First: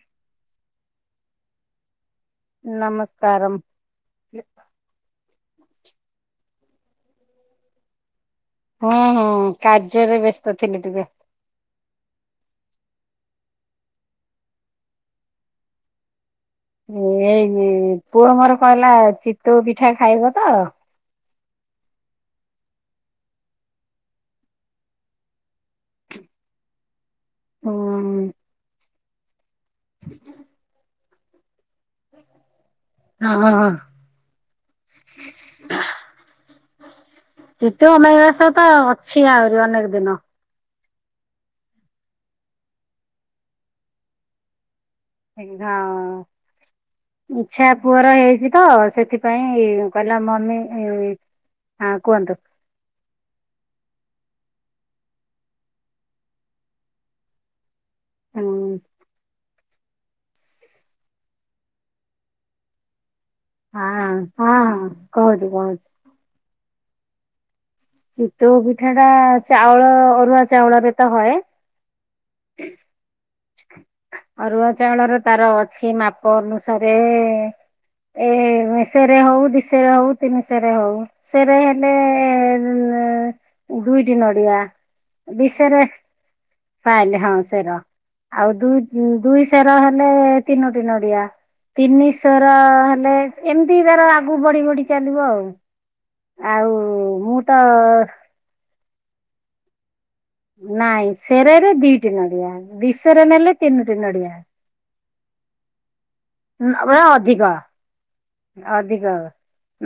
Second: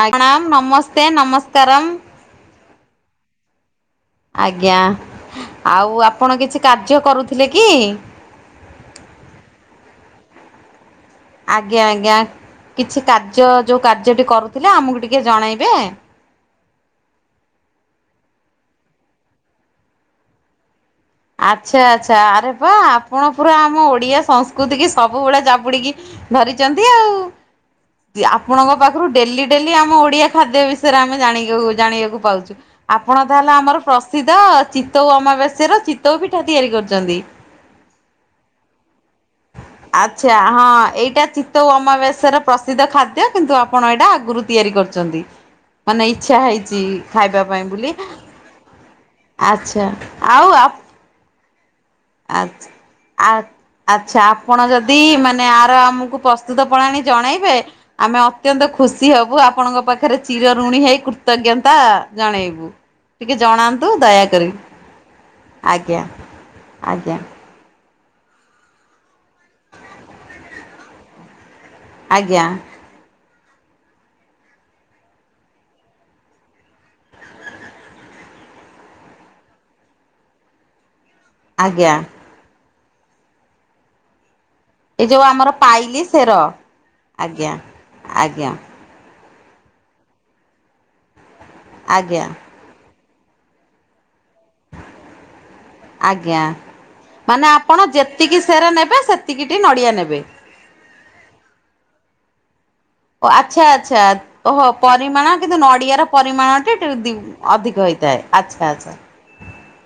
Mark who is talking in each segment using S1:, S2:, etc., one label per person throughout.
S1: ଆ ପ୍ରଣାମ୍ ନମସ୍ତେ ନମସ୍କାରମ୍।
S2: ନମସ୍କାରମ୍।
S1: ଆଜ୍ଞା ଆଉ ଆପଣ କିଛି କାର୍ଯ୍ୟ କରୁଥିଲେ କି?
S2: ହୁଁ ହୁଁ କାର୍ଯ୍ୟରେ ବ୍ୟସ୍ତ ଥିଲେ ଟିକେ।
S1: ଆଜ୍ଞା ଆଜ୍ଞା କିଛି କାର୍ଯ୍ୟ ଯଉ କାର୍ଯ୍ୟଟି କରୁଥିଲେ ଆମକୁ ଟିକେ ଜଣେଇବେ?
S2: ଏଇନି ପୁଅ ମୋର କହିଲା ଚିତୋଉ ପିଠା ଖାଇବ ତ।
S1: ଆଚ୍ଛା ଆଚ୍ଛା ଆରେ ପା ଆପଣ ପୁରା ଆମ ଓଡ଼ିଆ ସଂସ୍କୃତି କି ସବୁବେଳେ ଜାବୁଡ଼ିକି ଧରିଚନ୍ତି ଆଉ।
S2: ହୁଁ
S1: ଯେ ଆପଣଙ୍କ ପାଖରୁ ଡେଲି ଡେଲି ଆମ ଓଡିଆ ଖାଦ୍ୟ ବିଷୟରେ ଆମେ ଜାଣିକିକୁ [unintelligible] ଜାଣିବାକୁ ପାଉଛୁ ଆପଣ ତା
S2: ହଁ
S1: ହେଲେ
S2: ହଁ
S1: ଆମର ପ୍ରସିଦ୍ଧ ଚିତଉ ଅମାବେଶ୍ୟର ଚିତ୍ ଚିତୋଉ ପିଠା ତିଆରି କରୁଚନ୍ତି?
S2: ଚିତୋଉ ଅମାବାସ୍ୟା ତ ଅଛି ଆହୁରି ଅନେକ ଦିନ।
S1: ଆଚ୍ଛା ହଁ ଏଇଟା ଚିତ ତଉ ଅମାବାସ୍ୟାର ର ପ୍ରସିଦ୍ଧ ଖାଦ୍ୟ କିନ୍ତୁ ଆପଣ ଏଇଟା ଆଗରୁ ତିଆରି କରୁଛନ୍ତି। ମାନେ ଇଚ୍ଛା ହେଇଛି ଖାଇବା
S2: ହଁ
S1: ପାଇଁ
S2: ଇଛା
S1: ବୋଲି
S2: ପୁଅର ହେଇଛି ତ ସେଥିପାଇଁ
S1: ଆଚ୍ଛା
S2: କହିଲା ମମି ଇଇଇ
S1: ଆଛ ଆ ଆଚ୍ଛା ଆପଣ ଯଦି ମାନେ ଆର ଆମକୁ ପ୍ରସ୍ତୁତ ପ୍ରଣାଳି ଜଣେଇବେ ଆମେ
S2: ହଁ
S1: ଅତ୍ୟନ୍ତ ଖୁସି ହବୁ। ଆପଣଙ୍କ ପାଖରେ ଚିର ଋଣୀ ହେଇ କୃତଜ୍ଞତା ଜଣେଇବୁ। ଟିକେ ଜଣାନ୍ତୁ
S2: ହଁ
S1: ଦୟାକରି
S2: ହଁ କହୁଛି କହୁଛି।
S1: ଆଜ୍ଞା ଆଜ୍ଞା।
S2: ଚିତୋଉ ପିଠା ଟା ଚାଉଳ ଅରୁଆ ଚାଉଳରେ ତ ହଏ।
S1: ଆଜ୍ଞା।
S2: ହ [inaudible] ଅରୁଆ ଚାଉଳର ତାର ଅଛି ମାପ ଅନୁସାରେ ଏ ମେସେରେ ହଉ ଦିଶେରେ ହଉ ତିନିଶରେ ହଉ। ସେରେ ହେଲେ
S1: ଆଜ୍ଞା।
S2: ଦୁଇଟି ନଡିଆ।
S1: ଏଇ ଯୋଉ ଆମର
S2: ବିଷରେ
S1: ପାଇଲି ସେର
S2: ତାିଲଲେ ହଁ
S1: ଆଜ୍ଞା
S2: ସେରା [unintelligible] ଆଉ
S1: ଆଜ୍ଞା
S2: ଦୁଇ ଦୁଇ ସେର ହେଲେ ତିନୋଟି ନଡିଆ।
S1: ଆଜ୍ଞା
S2: ତିନିଶର ହେଲେ ଏମିତି ତାର ଆଗୁ ବଢ଼ି ବଢ଼ି ଚାଲିବ ଆଉ।
S1: ଆଜ୍ଞା
S2: ଆଉ ମୁଁ
S1: ମାନେ
S2: ତ
S1: ଆପଣ ଯେତିକି ସେର ନେବେ ସେତିକି ଟି ନଡ଼ିଆ ନେବେ।
S2: ନାଇଁ ସେରରେ ଦିଟି ନଡ଼ିଆ ଦି ସେରା
S1: ଓ
S2: ନେଲେ
S1: ଆଚ୍ଛା
S2: ତିନିଟି
S1: ଆଚ୍ଛା
S2: ନଡ଼ିଆ।
S1: ଓହୋ ପରିମାଣ କିନ୍ତୁ ନଡ଼ିଆର ପରିମାଣଟି ଟି ଦି ଅଧିକ ହୋଇଥାଏ।
S2: ଅଧିକ ହବ।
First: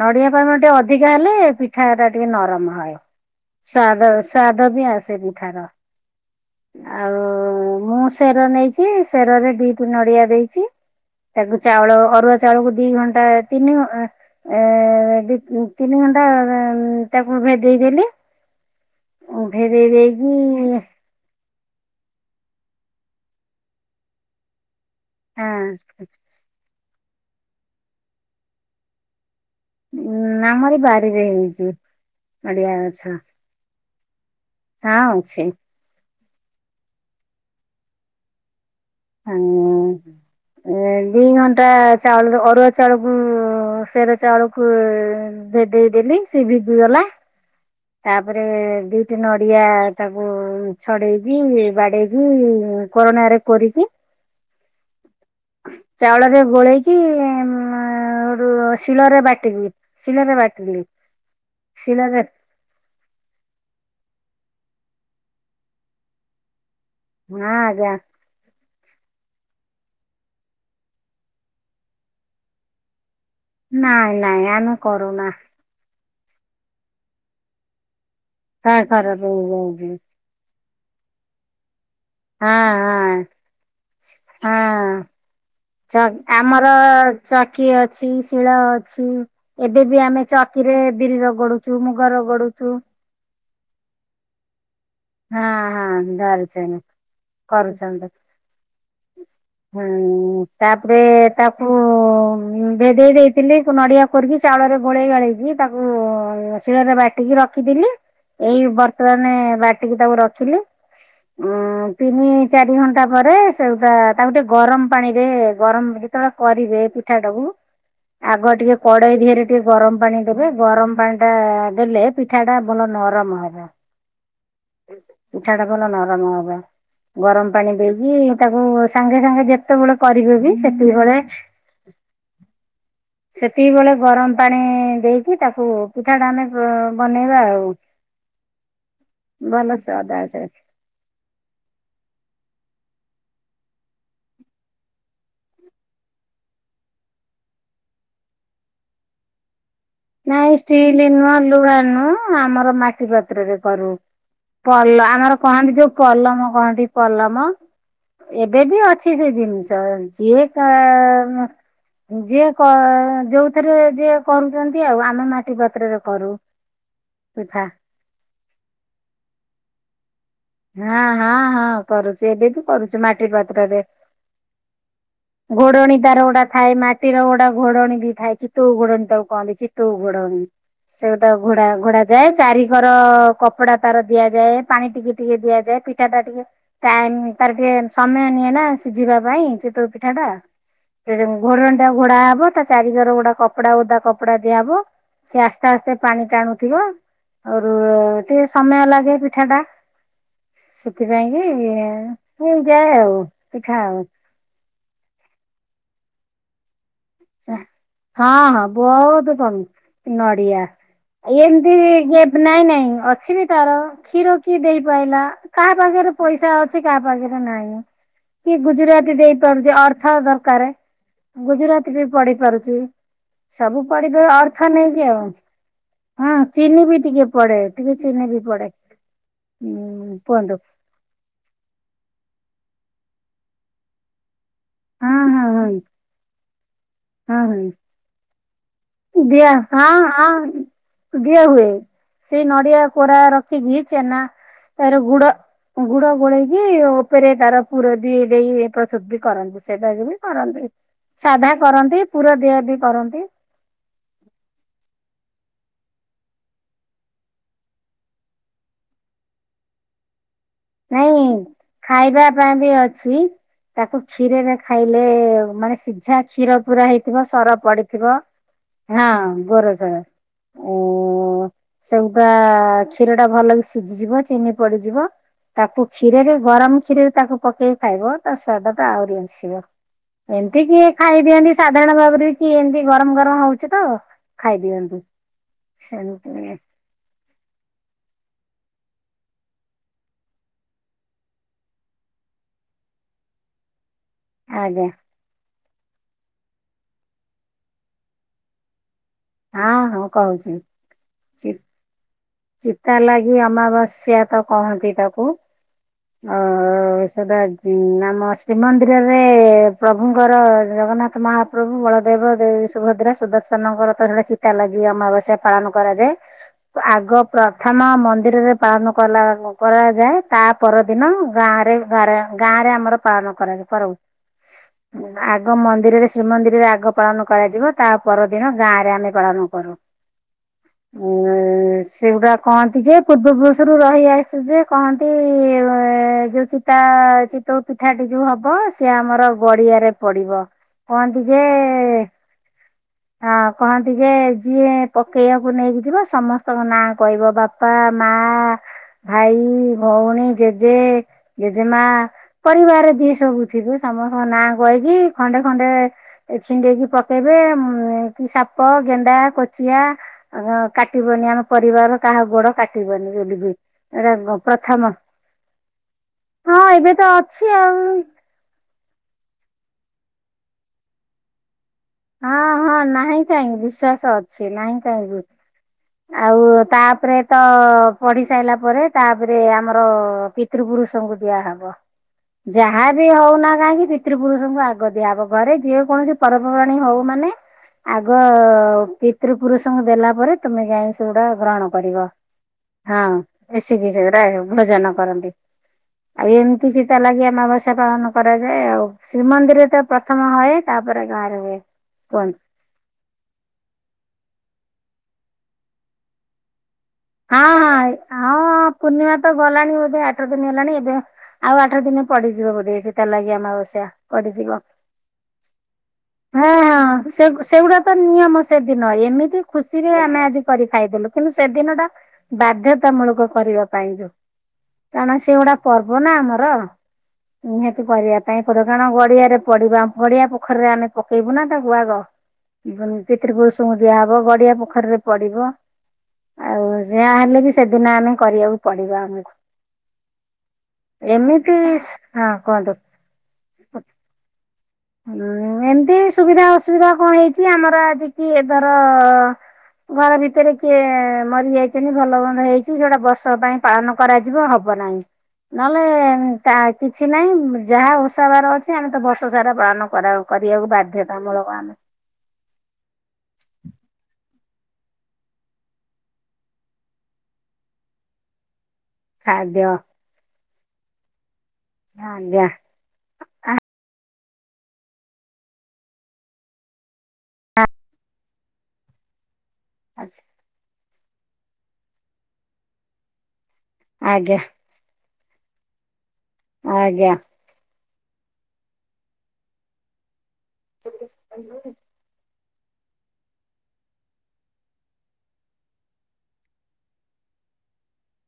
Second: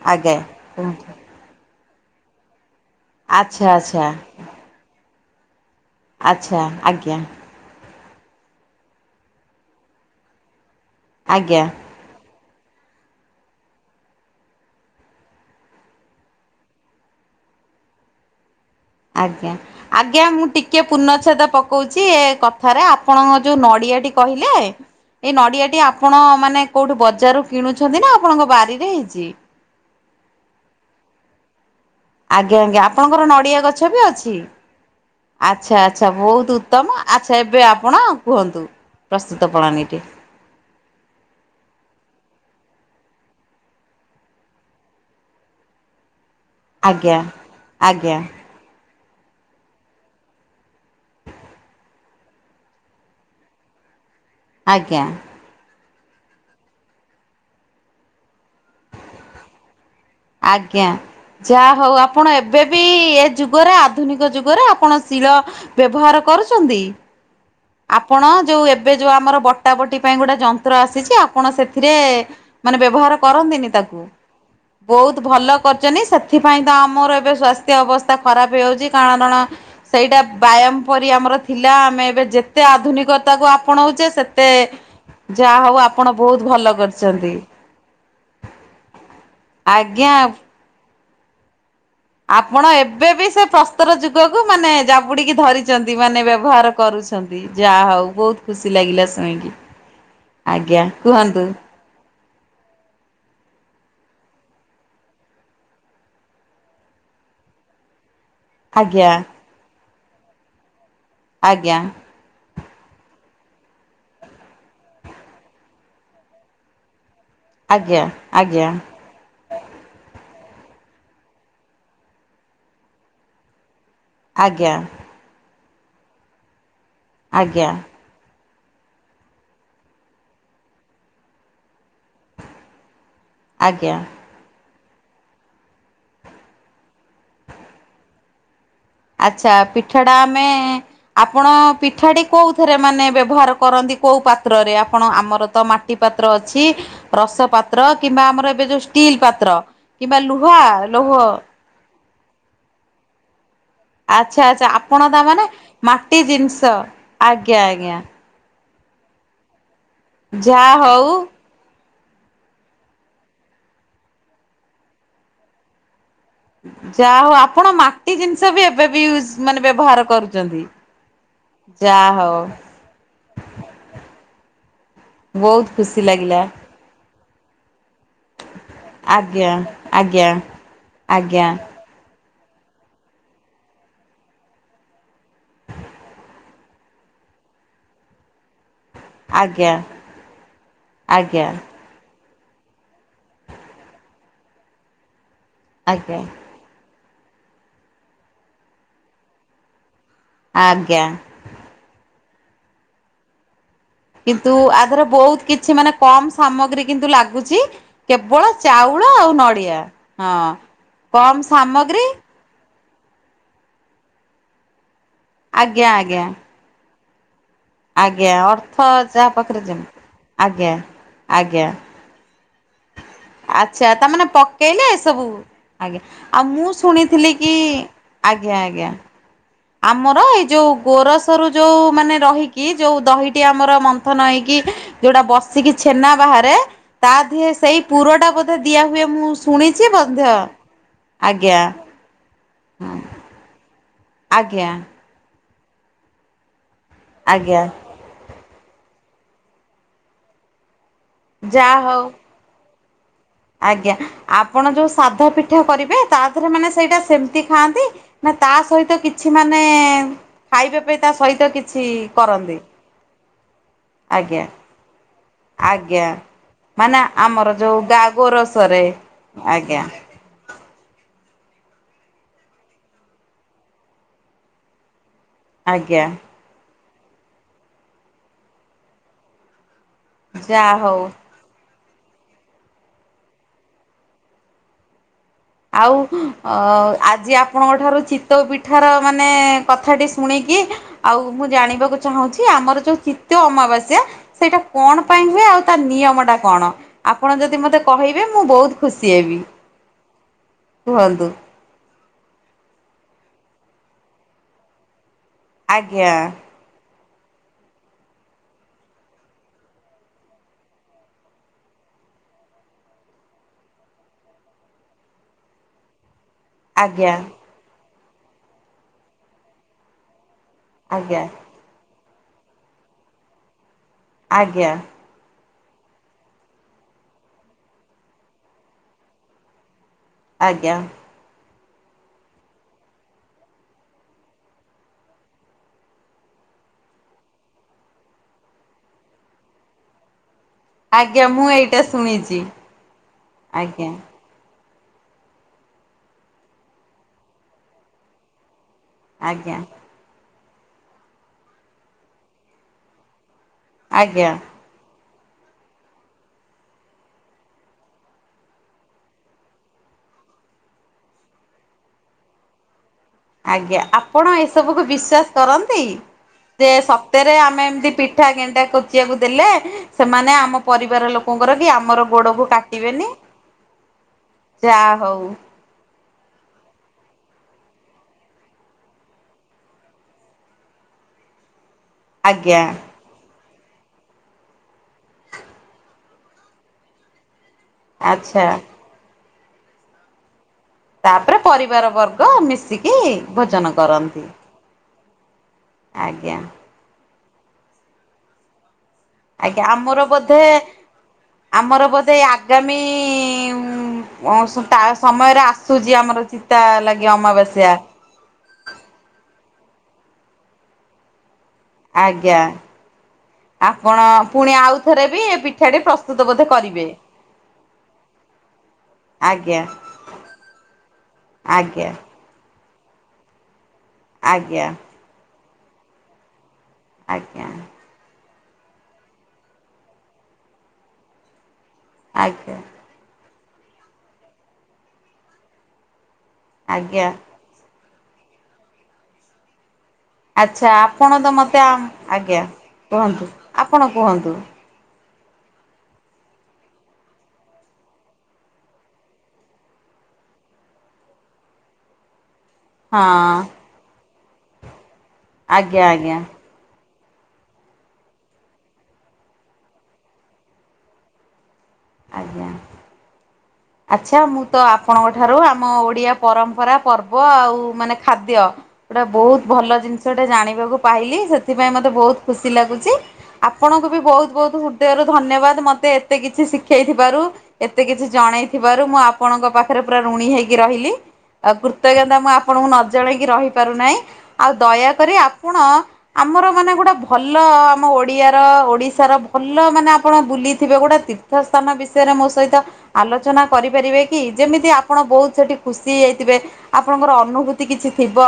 S2: ନଡ଼ିଆ ପାଗ ଟିକେ ଅଧିକା ହେଲେ ପିଠାଟା ଟିକେ ନରମ ହଏ।
S1: ଆଚ୍ଛା ଆଚ୍ଛା
S2: ସ୍ବାଦ ସ୍ବାଦ ବି ଆସେ ପିଠାର।
S1: ଆଚ୍ଛା ଆଜ୍ଞା
S2: ଆଉ ମୁଁ ସେର ନେଇଚି ସେରରେ ଦିଟି ନଡ଼ିଆ ଦେଇଚି। ତାକୁ
S1: ଆଜ୍ଞା।
S2: ଚାଉଳ ଅରୁଆ ଚାଉଳକୁ ଦି ଘ ଘଣ୍ଟା ତିନି ଘ ଏ ଦି ତିନି ଘଣ୍ଟା ତାକୁ ଭେଦେଇ ଦେଲି।
S1: ଆଜ୍ଞା
S2: ଭେଦେଇ
S1: ଆଜ୍ଞା
S2: ଦେଇକି
S1: ମୁଁ ଟିକେ ପୂର୍ଣଛେଦ ପ ପକୋଉଚି ଏ କଥାରେ ଆପଣଙ୍କ ଯୋଉ ନଡ଼ିଆଟି କହିଲେ। ଏଇ
S2: ହଁ
S1: ନଡ଼ିଆଟି ଆପଣ ମାନେ କୋଉଠୁ ବଜାରରୁ କିଣୁଛନ୍ତି ନାଁ। ଆପଣଙ୍କ ବାଡ଼ିରେ ହେଇଚି।
S2: ଉଁ ଆମରି ବାଡ଼ିରେ ହେଇଚି।
S1: ଆଜ୍ଞା ଆଜ୍ଞା ଆପଣଙ୍କର ନଡ଼ିଆ ଗଛ ବି ଅଛି।
S2: ହଁ ଅଛି
S1: ଆଚ୍ଛା। ଆଚ୍ଛା ବହୁତ ଉତ୍ତମ ଆଚ୍ଛା ଏବେ ଆପଣ କୁହନ୍ତୁ।
S2: ହଁ
S1: ପ୍ରସ୍ତୁତ ପ୍ରଣାଳୀଟି
S2: ଏ ଦି ଘଣ୍ଟା ଚାଉଳ ଅରୁଆ ଚାଉଳକୁ ସେର ଚାଉଳକୁ ଭେଦେଇ ଦେଲି ସେ ଭିଦିଗଲା।
S1: ଆଜ୍ଞା। ଆଜ୍ଞା
S2: ତାପରେ ଦି ଦୁଇଟି ନଡ଼ିଆ ତାକୁ ଛଡେଇକି ବାଡ଼େଇ କି କରୋନାରେ କୋରିକି।
S1: ଆଜ୍ଞା
S2: ଚାଉଳରେ ଗୋଳେଇକି ହେଠୁ ଶିଳରେ ବାଟିବି। ଶିଳରେ ବାଟିଲି
S1: ଆଜ୍ଞା ଯାହା ହଉ
S2: ଶିଳରେ
S1: ଆପଣ ଏବ୍ ଏବେ ବି ଏ ଯୁଗରେ ଆଧୁନିକ ଯୁଗରେ ଆପଣ ଶିଳ ବ୍ୟବହାର କରୁଚନ୍ତି।
S2: ହଁ ଆଜ୍ଞା।
S1: ଆପଣ ଯୋଉ ଏବେ ଯୋଉ ଆମର ବଟାବଟି ପାଇଁ ଗୋଟେ ଯନ୍ତ୍ର ଆସିଛି। ଆପଣ ସେଥିରେ ମାନେ ବ୍ୟବହାର କରନ୍ତିନି ତାକୁ।
S2: ନାଇଁ ନାଇଁ ଆଣୁ
S1: ବହୁତ ଭଲ କରିଚନ୍ତି। ସେଥିପାଇଁ ତ ଆମର ଏବେ ସ୍ୱାସ୍ ସ୍ୱାସ୍ଥ୍ୟ ଅବସ୍ଥା ଖରାପ
S2: କାହା
S1: ହେଇଯାଉଚି।
S2: ଖରାପ
S1: କାରଣ
S2: ହେଇଯାଉଛି
S1: ସେଇଟା ବ୍ୟାୟାମ ପରି ଆମର ଥିଲା। ଆମେ ଏବେ ଯେତେ
S2: ହଁ ହଁ
S1: ଆଧୁନିକତାକୁୁ ଆପଣଉଚେ ସେତେ
S2: ହଁ
S1: ଯାହା ହଉ ଆପଣ ବହୁତ ଭଲ କରିଚନ୍ତି।
S2: ଧିଙ୍କି ଅଛି ଶିଳ ଅଛି ଏବେ ବି
S1: ଆଜ୍ଞା।
S2: ଆମେ ଚକିରେ ବିରି ରଗଡୁଚୁ ମୁଗ ର
S1: ଆପଣ ଏବେ ବି ସେ ପ୍ରସ୍ତର ଯୁଗକୁ ମାନେ ଜା ଜାବୁଡ଼ି କି
S2: ହଁ
S1: ଧରିଚନ୍ତି
S2: ହଁ
S1: ମାନେ ବ୍ୟବହାର
S2: ଧରିଛନ୍ତି
S1: କରୁଛନ୍ତି। ଯାହା
S2: କରୁଛନ୍ତି
S1: ହଉ ବହୁତ ଖୁସି ଲାଗିଲା ଶୁଣିକି।
S2: ହୁଁ
S1: ଆଜ୍ଞା
S2: ତାପରେ
S1: କୁହନ୍ତୁ।
S2: ତାକୁ ହୁଁ ଭେଦେଇ ଦେଇଥିଲି ନଡ଼ିଆ କୋରିକି ଚାଉଳରେ ଗୋଳେଇ ଗାଳିକି ତାକୁ ଉଁ ଶିଳରେ ବାଟିକି ରଖ୍ ରଖିଥିଲି। ଏଇ
S1: ଆଜ୍ଞା
S2: ବର୍ତ୍ତମାନ ବାଟିକି ତାକୁ ରଖିଲି। ଉଁ
S1: ଆଜ୍ଞା
S2: ତିନି ଚାରି ଘଣ୍ଟା ପରେ ସେଗୁଡା ତାକୁ ଟିକେ ଗରମ ପାଣିରେ ଗରମ ଯେତେବେଳେ କରିବେ ପିଠାଟାକୁ
S1: ଆଜ୍ଞା
S2: ଆଗ
S1: ଆଜ୍ଞା
S2: ଟିକେ କ କଡ଼େଇ ଦିହରେ ଟିକେ ଗରମ ପାଣି ଦେବେ। ଗରମ ପାଣିଟା ଦେଲେ ପିଠାଟା ଭଲ ନରମ ହେବ।
S1: ଆଜ୍ଞା
S2: ପିଠାଟା ଭଲ ନରମ ହବ। ଗରମ
S1: ଆଜ୍ଞା
S2: ପାଣି ଦେଇ ଦେଇକି ତାକୁ ସାଙ୍ଗେ ସାଙ୍ଗେ ଯେତେବେଳେ କରିବେ ବି ସେତିକି ବେଳେ [inaudible] ସେତିକି
S1: ଆଜ୍ଞା
S2: ବେଳେ ଗରମ ପାଣି ଦେଇକି ତାକୁ ପିଠା ଟା ଆମେ ବନେଇବା ଆଉ।
S1: ଆଛା
S2: ଭଲ
S1: ପିଠ
S2: ସ୍ୱାଦ
S1: ଟା
S2: ଆସେ।
S1: ଆମେ ଆପଣ ପିଠାଟି କେଉଁଥିରେ ମାନେ ବ୍ୟବହାର କରନ୍ତି କୋଉ ପାତ୍ରରେ ଆପଣ? ଆମର ତ ମାଟି ମାଟି ପାତ୍ର ଅଛି ରସ ପାତ୍ର କିମ୍ବା ଆମର ଏବେ ଯୋଉ ଷ୍ଟିଲ ପାତ୍ର କିମ୍ବା
S2: ନାଇଁ
S1: ଲୁହା
S2: ଷ୍ଟିଲ
S1: ଲୌହ
S2: ନୁହଁ ଲୁହା ନୁହଁ ଆମର ମାଟି ପାତ୍ରରେ କରୁ।
S1: ଆଚ୍ଛା ଆଚ୍ଛା ଆପଣ
S2: ପଲ
S1: ତା
S2: ଆମର
S1: ମାନେ
S2: କହନ୍ତି ଯୋଉ
S1: ମାଟି
S2: ପଲମ
S1: ଜିନିଷ
S2: କହନ୍ତି ପଲମ
S1: ଆଜ୍ଞା ଆଜ୍ଞା
S2: ଏବେ ବି ଅଛି ସେ ଜିନିଷ ଯିଏ
S1: ଯାହା ହଉ
S2: କାର ମ ଯିଏ ଯୋଉଥିରେ ଯିଏ କରୁଛନ୍ତି ଆଉ ଆମେ ମାଟି ପାତ୍ରରେ କରୁ।
S1: ଯା ହଉ
S2: ପିଠା
S1: ଆପଣ ମାଟି ଜିନିଷ ବି ଏବେ ବି ୟୁଜ ମାନେ ବ୍ୟବହାର କରୁ।
S2: ହଁ ହଁ ହଁ କରୁଛି ଏବେ ବି କରୁଛି ମାଟି ପାତ୍ରରେ।
S1: ବହୁତ
S2: ଘୋଡ଼ଣୀ
S1: ଖୁସି
S2: ତାର
S1: ଲାଗିଲା
S2: ଗୋଟା ଥାଏ ମାଟିର ଗୋଡା ଘୋଡଣୀ ବି ଥାଏ। ଚିତଉ ଘୋଡ଼ଣୀ ତାକୁ
S1: ଆଜ୍ଞା
S2: କହନ୍ତି। ଚିତଉ
S1: ଆଜ୍ଞା
S2: ଘୋଡ଼ଣୀ ସେଇଟା
S1: ଆଜ୍ଞା
S2: ଘୋଡ଼ା ଘୋଡ଼ା ଯାଏ ଚାରିକର କପଡ଼ା ତାର ଦିଆଯାଏ ପାଣି ଟିକେ ଟିକେ ଦିଆଯାଏ ପିଠା ଟ ଟିକେ ଟାଇମ ତାର ଟିକେ ସମୟ ନିଏ ନା ସିଝିବା ପାଇଁ
S1: ଆଜ୍ଞା
S2: ଚିତୋଉପିଠା ଟା [unintelligible]
S1: ଆଜ୍ଞା
S2: ଘୋଡ଼ଣୀ ଘୋଡ଼ା ହବ ତା ଚାରିକରେ ଗୋଟେ କପଡ଼ା ଓଦା କପଡ଼ା ଦିଆହବ। ସେ ଆସ୍ତେ ଆସ୍ତେ
S1: ଆଜ୍ଞା
S2: ପାଣି ଟାଣୁ ଥିବ ଆ ଟିକେ ସମୟ ଲାଗେ ପିଠା ଟା
S1: ଆଜ୍ଞା
S2: ସେଥିପାଇଁ କି ମୁୁଁ ଯାଏ ଆଉ ତୁ ଥା।
S1: କିନ୍ତୁ ଆଧର ବହୁତ କିଛି ମାନେ କମ ସାମଗ୍ରୀ କିନ୍ତୁ ଲାଗୁ ଚି
S2: ହଁ
S1: କେବଳ
S2: ହଁ
S1: ଚାଉଳ
S2: ବହୁତ
S1: ଆଉ ନଡ଼ିଆର
S2: କମ
S1: ହଁ।
S2: ନଡିଆ
S1: କମ୍
S2: ଏମିତି
S1: ସାମଗ୍ରୀ
S2: ଗେପ ନାଇଁ ନାଇଁ ଅଛି ବି ତାର କ୍ଷୀର କି ଦେଇ ପାରଲା କାହା
S1: ଆଜ୍ଞା
S2: ପାଖରେ
S1: ଆଜ୍ଞା
S2: ପଇସା କିଛି କାହା ପାଖରେ ନାହିଁ
S1: ଆଜ୍ଞା
S2: କି
S1: ଅର୍ଥ
S2: ଗୁଜୁରାତି
S1: ଯାହା ପାଖରେ
S2: ଦେଇପାରୁଛି
S1: ଯେ
S2: ଅର୍ଥ ଦରକାର
S1: ଆଜ୍ଞା ଆଜ୍ଞା
S2: ଗୁଜୁରାତି ବି ପଢ଼ିପାରୁଛି।
S1: ଆଚ୍ଛା ତାମାନେ ପକେଇଲେ ଏ
S2: ଆଉ
S1: ସବୁ ଆଜ୍ଞା
S2: ହଁ
S1: ଆଉ ମୁଁ
S2: ଚିନି ବି ଟିକେ
S1: ଶୁଣିଥିଲି କି
S2: ପଡେ ଟିକେ ଚିନି ବି
S1: ଆଜ୍ଞା
S2: ପଡେ
S1: ଆଜ୍ଞା
S2: ହୁଁ
S1: ଆମର ଏଇ
S2: କୁହନ୍ତୁ
S1: ଯୋଉ ଗୋରସରୁ ଯୋଉ ମାନେ ରହିକି ଯୋଉ ଦହିଟି ଆମର ମନ୍ଥନ ହେଇକି
S2: ହଁ
S1: ଯୋଉଟା
S2: ହଁ ହଁ
S1: ବସିକି ଛେନା ବାହାରେ ତା
S2: ହଁ
S1: ଦେହରେ
S2: ହଁ
S1: ସେଇ ପୁରଟା ଦିଆ ହୁଏ ମୁଁ
S2: ଦିଆ
S1: ଶୁଣିଛି
S2: ହଁ ହଁ
S1: ବନ୍ଧ
S2: ଦିଆ
S1: ଆଜ୍ଞା
S2: ହୁଏ। ସେଇ ନଡ଼ିଆ କୋରା ରଖିଛି ଛେନା
S1: ଆଜ୍ଞା
S2: ରୁ ଗୁଡ଼ ଗୁଡ଼ ଗୋଳେଇକି ଆଉ ଉପରେ
S1: ଆଜ୍ଞା
S2: ତାର ପୁର ଦି ଦେଇ ପ୍ରସ୍ତୁତ ବି କରନ୍ତି ସେଟାକ ବି କରନ୍ତି। ସାଧା
S1: ଯାହା
S2: କରନ୍ତି
S1: ହଉ
S2: ପୁର ଦେହ ବି କରନ୍ତି।
S1: ଆଜ୍ଞା ଆପଣ ଯେଉ ସାଧା ପିଠା କରିବେ ତା ଦେହରେ ମାନେ ସେଇଟା ସିମତି ଖାଆନ୍ତି। ନା ତା ସହିତ କିଛି ମାନେ ଖାଇବା ପାଇଁ ତା
S2: ନାଇଁ
S1: ସହିତ କିଛି
S2: ଖାଇବା ପାଇଁ
S1: କରନ୍ତି
S2: ବି ଅଛି। ତାକୁ
S1: ଆଜ୍ଞା
S2: କ୍ଷୀରରେ ଖାଇଲେ ମାନେ
S1: ଆଜ୍ଞା
S2: ସିଝା କ୍ଷୀର ପୁରା
S1: ମାନେ
S2: ହେଇଥିବ
S1: ଆମର
S2: ସର
S1: ଯୋଉ ଗା
S2: ପଡ଼ିଥିବ।
S1: ଗୋରସରେ
S2: ହଁ
S1: ଆଜ୍ଞା
S2: ଗରେଛ ଓ ସେବୁଟା କ୍ଷୀର ଟା ଭଲ ସିଝିଯିବ ଚିନି ପଡ଼ିଯିବ ତାକୁ
S1: ଆଜ୍ଞା
S2: କ୍ଷୀରରେ ଗରମ କ୍ଷୀରରେ ତାକୁ ପକେଇକି ଖାଇବ ତା ସ୍ବାଦଟା ଆହୁରି ଆସିବ। ଏମିତି
S1: ଯାହା
S2: କି
S1: ହଉ
S2: ଖାଇଦିଅନ୍ତି ସାଧାରଣ ଭାବରେ କି ଏମତି ଗରମ ଗରମ ହଉଛି ତ ଖାଇଦିଅନ୍ତି।
S1: ଆଉ ଅ ଆଜି ଆ ଆପଣଙ୍କ ଠାରୁ ଚିତଉ ପିଠାର ମାନେ କଥାଟି ଶୁଣିକି ଆଉ ମୁଁ ଜାଣିବାକୁ ଚାହୁଁଛି ଆମର ଯୋଉ ଚିତ୍ତ ଅମାବାସ୍ୟା ସେଇଟା
S2: ଆଜ୍ଞା
S1: କଣ ପାଇଁ ହୁଏ ଆଉ ତାର ନିୟମ ଟା କଣ ଆପଣ ଯଦି ମତେ କହିବେ ମୁଁ ବହୁତ ଖୁସି ହେବି।
S2: ଆଁ ହଁ କହୁଚି।
S1: କୁହନ୍ତୁ?
S2: ଚିତା ଲାଗି ଅମାବାସ୍ୟା ତ କହନ୍ତି ତାକୁ।
S1: ଆଜ୍ଞା!
S2: ଓ ସେଟା ଉଁ ଆମ ଶ୍ରୀମନ୍ଦିରରେ ପ୍ରଭୁଙ୍କର ଜଗନ୍ନାଥ ମହା ପ୍ରଭୁ ବଳଦେବ ଦେବୀ ସୁଭଦ୍ରା, ସୁଦର୍ଶନଙ୍କର ତ ହେଳେ ଚିତା ଲାଗି ଅମାବାସ୍ୟା ପାଳନ କରାଯାଏ। ଆଗ
S1: ଆଜ୍ଞା
S2: ପ୍ରଥମ ମନ୍ଦିରରେ ପାଳନ କଲା କରାଯାଏ। ତା ପରଦିନ
S1: ଆଜ୍ଞା
S2: ଗାଁରେ ଗଁ ଗାଁରେ ଆମର ପାଳନ କରାଯାଏ କରହୁଏ।
S1: ଆଜ୍ଞା!
S2: ଆଗ ମନ୍ଦିରରେ ଶ୍ରୀମନ୍ଦିରରେ ଆଗ ପାଳନ କରାଯିବ। ତା ପରଦିନ ଗାଁରେ ଆମେ ପାଳନ କରୁ। ଁ [inaudible]
S1: ଆଜ୍ଞା।
S2: ଆ ସେଗୁଡା କହନ୍ତି ଯେ ପୂର୍ବପୁରୁଷରୁ ରହି ଆଇଚି ଯେ କହନ୍ତି ଯୋଉ ଚିତା ଚିତ୍ ତୋ ପିଠାଟି ଯୋଉ ହବ ସିଏ ଆମର ଗଡିଆରେ ପଡିବ। କହନ୍ତି
S1: ଆଜ୍ଞା
S2: ଯେ
S1: ମୁଁ ଏଇଟା ଶୁଣିଛି
S2: ହଁ
S1: ଆଜ୍ଞା
S2: କହନ୍ତି ଯେ ଯିଏ ପକେଇବାକୁ ନେଇକି ଯିବ ସମସ୍ତଙ୍କ ନାଁ କହିବ ବାପା, ମା,
S1: ଆଜ୍ଞା
S2: ଭାଇ ଭଉଣୀ, ଜେଜେ, ଜେଜେମା ପରିବାରରେ ଯିଏ ସବୁ ଥିବେ ସମସ୍ତଙ୍କ
S1: ଆଜ୍ଞା
S2: ନାଁ ବହିଜି ଖଣ୍ଡେ ଖଣ୍ଡେ ଏ ଛିଣ୍ଡେଇକି ପକେଇବେ ଉମ୍ ସାପ, ଗେଣ୍ଡା, କୋଚିଆ [unintelligible] କାଟିବନି ଆମ ପରିବାରର କାହା ଗୋଡ କାଟ୍
S1: ଆଜ୍ଞା! ଆପଣ ଏସବୁକୁ ବିଶ୍ଵାସ କରନ୍ତି।
S2: ହଁ
S1: ଯେ
S2: ଏବେ ତ
S1: ସତରେ
S2: ଅଛି
S1: ଆମେ
S2: ଆଉ
S1: ଏମ୍ତି ପି ଠା ଗେଣ୍ଡା, କୋଚିଆକୁ ଦେଲେ। ସେମାନେ ଆମ ପରିବାର ଲୋକଙ୍କର କି ଆମର ଗୋଡ଼କୁ
S2: ହଁ ହଁ
S1: କାଟିବେନି
S2: ନାହିଁ କାହିଁକି ବିଶ୍ଵାସ ଅଛି ନାହିଁ
S1: ଯାହା
S2: କାହିଁକି
S1: ହଉ।
S2: ଆଉ ତ ତାପରେ ତ ପଢ଼ି ସାଇଲା ପରେ ତାପରେ ଆମର ପିତୃପୁରୁଷଙ୍କୁ ଦିଆହ ବ।
S1: ଆଜ୍ଞା।
S2: ଯାହା ବି ହଉନା କାହିଁକି ପିତୃ ପୁରୁଷଙ୍କୁ ଆଗ ଦିଆହବ ଘରେ ଯେକୌଣସି ପର୍ବପର୍ବାଣି ହଉ ମାନେ ଆଗ
S1: ଆଚ୍ଛା
S2: ପିତୃପୁରୁଷଙ୍କୁ ଦେଲା ପରେ ତୁମେ ଯାଇ ଚୁଡା
S1: ତାପରେ
S2: ଗ୍ରହଣ
S1: ପରିବାର
S2: କରିବ
S1: ବର୍ଗ ମିଶିକି
S2: ହଁ
S1: ଭୋଜନ
S2: ମିସିକି ସେଗୁଡା
S1: କରନ୍ତି।
S2: ହଉ ଭୋଜନ କରନ୍ତି। ଆଉ
S1: ଆଜ୍ଞା
S2: ଏମିତି ଚିତା ଲାଗି ଅମାବାସ୍ୟା ପାଳନ କରାଯାଏ ଆଉ।
S1: ଆଜ୍ଞା
S2: ଶ୍ରୀମନ୍ଦିରରେ ତ
S1: ଆମର
S2: ପ୍ରଥମ
S1: ବୋଧେ
S2: ହଏ ତାପରେ ଗାଁରେ ହୁଏ
S1: ଆମର ବୋଧେ
S2: କୁହନ୍ତି।
S1: ଆଗାମୀ ଉଁ [unintelligible] ତା ସମୟରେ ଆସୁଚି ଆମର ଚିତ୍ ତା ଲାଗି
S2: ହଁ
S1: ଅମାବାସ୍ୟା।
S2: ହଁ ହଁ ପୂର୍ଣ୍ଣିମା ତ ଗଲାଣି ବୋଧେ ଆଠ ଦିନି ହେଲାଣି ଏବେ ଆଉ ଆଠ ଦିନି
S1: ଆଜ୍ଞା।
S2: ପଡିଯିବ ବୋଧେ ଚିତା ଲାଗି ଅମାବାସ୍ୟା
S1: ଆପଣ ପୁଣି
S2: ପଡିଯିବ।
S1: ଆଉ ଥରେ [unintelligible] ପ୍ରସ୍ତୁତ ବୋଧେ
S2: ହଁ
S1: କରିବେ।
S2: ହଁ ସେଗ୍ ସେଗୁଡା ତ ନିୟମ ସେଦିନ ଏମିତି
S1: ଆଜ୍ଞା
S2: ଖୁସିରେ ଆମେ ଆଜି କରି ଖାଇଦେଲୁ କିନ୍ତୁ
S1: ଆଜ୍ଞା
S2: ସେଦିନଟା ବାଧ୍ୟତାମୂଳକ କରିବା ପାଇଁ ଯୋଉ
S1: ଆଜ୍ଞା।
S2: କାରଣ ସେଗୁଡା ପର୍ବ ନା ଆମର
S1: ଆଜ୍ଞା
S2: [unintelligible] [unintelligible] କରିବା ପାଇଁ ପଡିବ କାରଣ ଗଡିଆରେ ପଡିବା ଗଡିଆ ପୋଖରରେ ଆମେ ପକେଇବୁ ନା ତାକୁ ଆଗ।
S1: ଆଜ୍ଞା!
S2: ପିତୃପୁରୁଷଙ୍କୁ ଦିଆହବ ଗଡିଆ ପୋଖରୀରେ ପଡିବ ଆଉ
S1: ଆଜ୍ଞା
S2: ଯାହା ହେଲେ ବି ସେଦିନ ଆମେ କରିବାକୁ ପଡ଼ିବ।
S1: ଆଚ୍ଛା ଆପଣ ତ ମତେ ଆ
S2: ହଁ
S1: ଆଜ୍ଞା
S2: କୁହନ୍ତୁ।
S1: କୁହନ୍ତୁ ଆପଣ କୁହନ୍ତୁ।
S2: ହୁଁ ଏମିତି ସୁବିଧା ଅସୁବିଧା କଣ ହେଇଚି ଆମର ଆଜି କିଏ ଧର ଘର ଭିତରେ କିଏ ମରିଯାଇ [unintelligible] ଭଲ ମନ୍ଦ ହେଇଚି ଯୋଉଟା
S1: ହଁ
S2: ବର୍ଷକ ପାଇଁ ପାଳନ କରାଯିବ ହବ ନାହିଁ
S1: ଆଜ୍ଞା ଆଜ୍ଞା
S2: ନହେଲେ ତା କିଛି ନାହିଁ ଯାହା ଓଷା ବାର ଅଛି ଆମେ ତ ବର୍ଷ ସାରା ପାଳନ କରିବାକୁ ବାଧ୍ୟତାମୂଳକ ଆମେ।
S1: ଆଜ୍ଞା।
S2: ହୁଁ
S1: ଆଚ୍ଛା ମୁଁ ତ ଆପଣଙ୍କ ଠାରୁ ଆମ ଓଡ଼ିଆ, ପରମ୍ପରା, ପର୍ବ ଆଉ ମାନେ ଖାଦ୍ୟ ଗୋଟେ ବହୁତ୍
S2: ଖାଦ୍ୟ
S1: ଭଲ ଜିନିଷ ଟେ ଜାଣିବାକୁ ପାଇଲି ସେଥିପାଇଁ ମତେ ବହୁତ୍
S2: ଆଜ୍ଞା
S1: ଖୁସି ଲାଗୁଚି। ଆପଣଙ୍କୁ ବି ବହୁତ୍ ବହୁତ୍ ହୃଦୟରୁ ଧନ୍ୟବାଦ ମତେ ଏତେ କିଛି ଶିଖି ଶିଖେଇଥିବାରୁ ଏତେ କିଛି ଜଣେଇଥିବାରୁ ମୁଁ ଆପଣଙ୍କ ପାଖରେ ପୁରା ଋଣୀ ହେଇକି ରହିଲି। ଆଉ କୃତଜ୍ଞତା ମୁଁ ଆପଣଙ୍କୁ ନ ଜଣେଇକି ରହିପାରୁନାହିଁ
S2: ଆଜ୍ଞା
S1: ଆଉ ଦୟାକରି ଆପଣ ଆମର ମାନେ ଗୋଟେ
S2: ଆଜ୍ଞା
S1: ଭଲ ଆମ ଓଡି଼ଆର ଓଡ଼ିଶାର ଭଲ ମାନେ ଆପଣ ବୁଲି ଥିବେ ଗୋଟେ ତୀର୍ଥ ସ୍ଥାନ ବିଷୟରେ ମୋ ସହିତ ଆଲୋଚନା କରିପାରିବେ କି ଯେମିତି ଆପଣ ବହୁତ୍ ସେଠି ଖୁସି ହେଇଯାଇଥିବେ। ଆପଣଙ୍କର ଅନୁଭୂତି କିଛି ଥିବ।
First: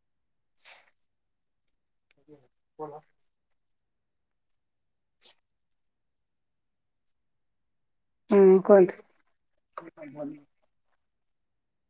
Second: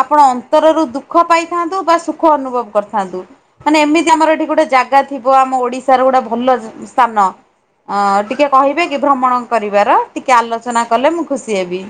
S1: ଆପଣ ଅନ୍ତରରୁ ଦୁଃଖ ପାଇଥାନ୍ତୁ ବା ସୁଖ ଅନୁଭବ କରିଥାନ୍ତୁ। ମାନେ ଏମିତି ଆମର ଏଠି ଗୋଟେ ଜାଗା ଥିବ ଆମ ଓଡ଼ିଶା ର ଗୋଟେ ଭଲ ସ୍ଥାନ। ଅ ଟିକେ
S2: ହୁଁ
S1: କହିବେ
S2: କୁହନ୍ତୁ।
S1: କି ଭ୍ରମଣ କରିବାର ଟିକେ ଆଲୋଚନା କଲେ ମୁଁ ଖୁସି ହେବି।